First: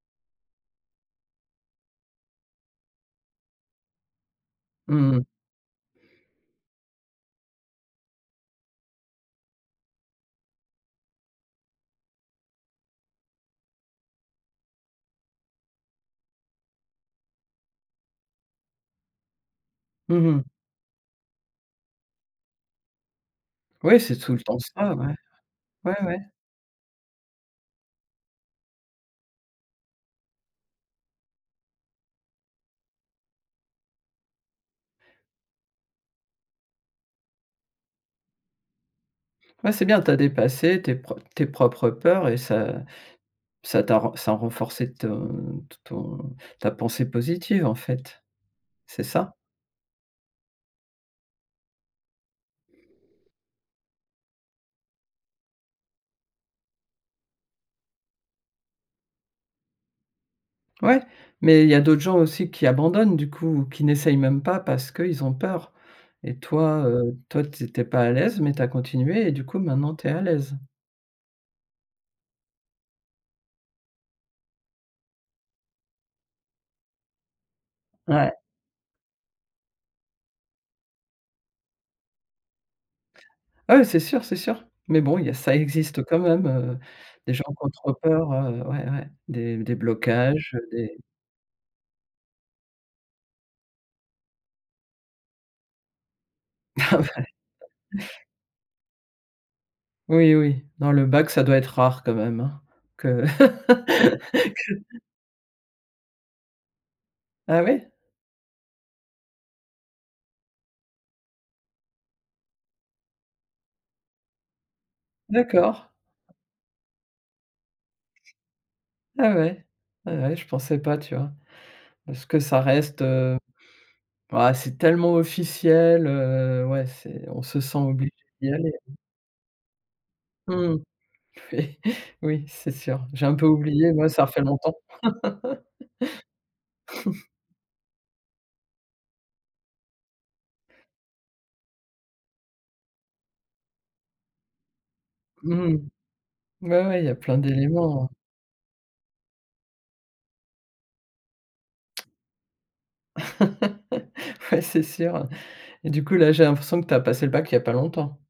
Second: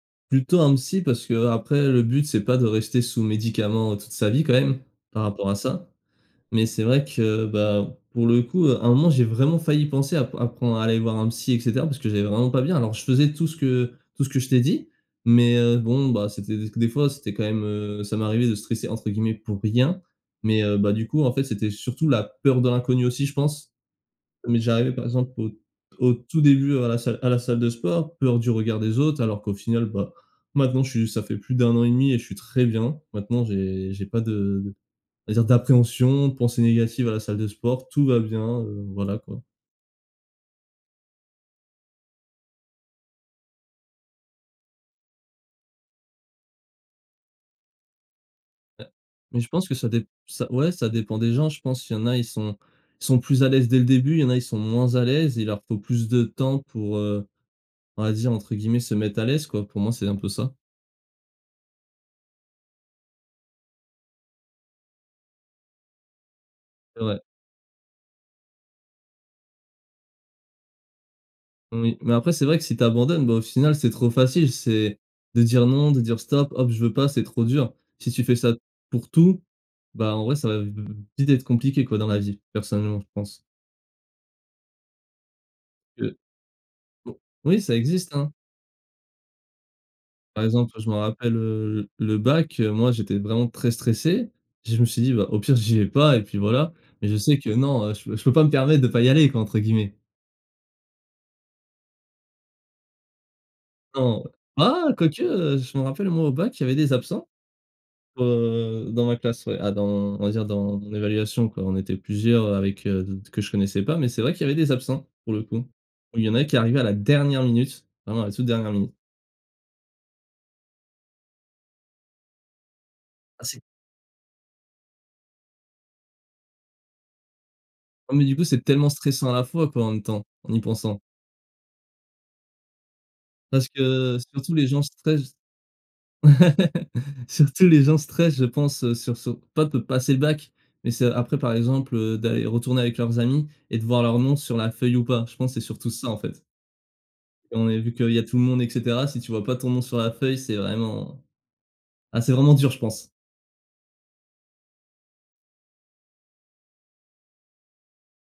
Plutôt un psy parce qu'après le but c'est pas de rester sous médicaments toute sa vie quand même, Mmh par mh. rapport à ça mais c'est vrai que, bah, pour le coup à un moment j'ai vraiment failli penser à p à prendre à aller voir un psy et cetera parce que j'allais vraiment pas bien, alors je faisais tout ce que tout ce que je t'ai dit, mais heu, bon bah, c'était des c des fois c'était quand même, heu ça m'arrivait de «stresser» entre guillemets pour rien, Mmh mh. mais heu bah, du coup en fait c'était surtout la peur de l'inconnu aussi je pense, Ouais, c'est tout le mais temps j'arrivais ça, par ouais, exemple au ouais, au ouais. tout début à la salle à la salle de sport. Peur du regard des autres, alors qu'au final, bah, maintenant je suis ça fait plus d'1 an et 1/2 et je suis très bien. Maintenant, j'ai j'ai pas de va dire, d'appréhension, de pensées négatives à la salle de sport. Tout va bien, heu, voilà quoi. Ouais, c'est bien tu as dépassé tes pro tes propres peurs et ça ça t'a r ça a renforcé ton t ton ta pensée positive en fait. Heu, C'est ça? mais je pense que ça dép ça ouais, ça dépend des gens, je pense. Il y en a ils sont ils sont plus à l'aise dès le début, il y en a ils sont moins à l'aise, ils leur faut plus de temps pour, heu, on va dire entre guillemets «se mettre à l'aise» quoi, pour moi c'est un peu ça. Ouais, mais il y a d'autres gens aussi qui abandonnent du coup, qui n'essayent même pas parce qu'ils ont peur et toi, heu Ouais. toi tu es tu es pas à l'aise mais tu as continué et du coup maintenant tu es à l'aise. Oui mais après c'est vrai que si tu abandonnes, bah, au final c'est trop facile. C'est de dire, non, de dire, stop, hop je veux pas c'est trop dur. Si tu Ouais. fais ça, pour tout, bah, en vrai ça va v v vite être compliqué quoi, dans la vie, personnellement, je pense. Ah ouais, c'est sûr, c'est sûr, mais bon, il y a ça existe, heu, De quand même, heu, bo des gens oui, qui ont ça trop existe, peur, hein. heu ouais, ouais, des des Par blocages, exemple je des m'en rappelle, heu, l le bac moi j'étais vraiment très stressé, je me suis dit: «Bah, au pire, j'y vais pas et puis voilà» Ah mais je ouais. sais que non, heu, je peux je peux pas me permettre de «pas y aller» quoi, entre guillemets. Oui, oui, non le bac ça doit être rare quand même, hein? Que Non. que Ah, quoique, heu, je m'en rappelle moi au bac il y avait des absents, Ah, ouais. heu, dans ma classe, ouais. À dans on va dire dans l'évaluation quoi, on était plusieurs avec d que je connaissais pas, mais c'est vrai qu'il y avait des absents pour le coup, D'accord. il y en a qui arrivaient à la dernière minute, vraiment la toute dernière minute. Ah ouais, ouais, ouais je pensais pas, tu vois? Est-ce que ça reste, heu Ah, c'est ah, c'est tellement officiel, heu, ouais c'est on se sent obligé Ah, mais du coup d'y c'est aller. tellement stressant à la fois quoi, en même temps en y Mmh, pensant. oui. Oui, c'est sûr, j'ai un peu Parce oublié, moi que ça refait surtout les longtemps. gens stressent. Surtout les gens stressent je pense sur ce pas peu passer le bac mais c'est après, par exemple d'aller retourner avec leurs amis et de voir leur nom sur la feuille ou pas. Je pense c'est Mmh. surtout ça en fait. Ouais, ouais il y a plein On est vu d'éléments. qu'il y a tout le monde et cetera, si tu vois? Pas ton nom sur la feuille c'est vraiment ah, c'est vraiment dur, je pense. Ouais, c'est sûr et du coup là, j'ai l'impression que tu as passé le bac il y a pas longtemps?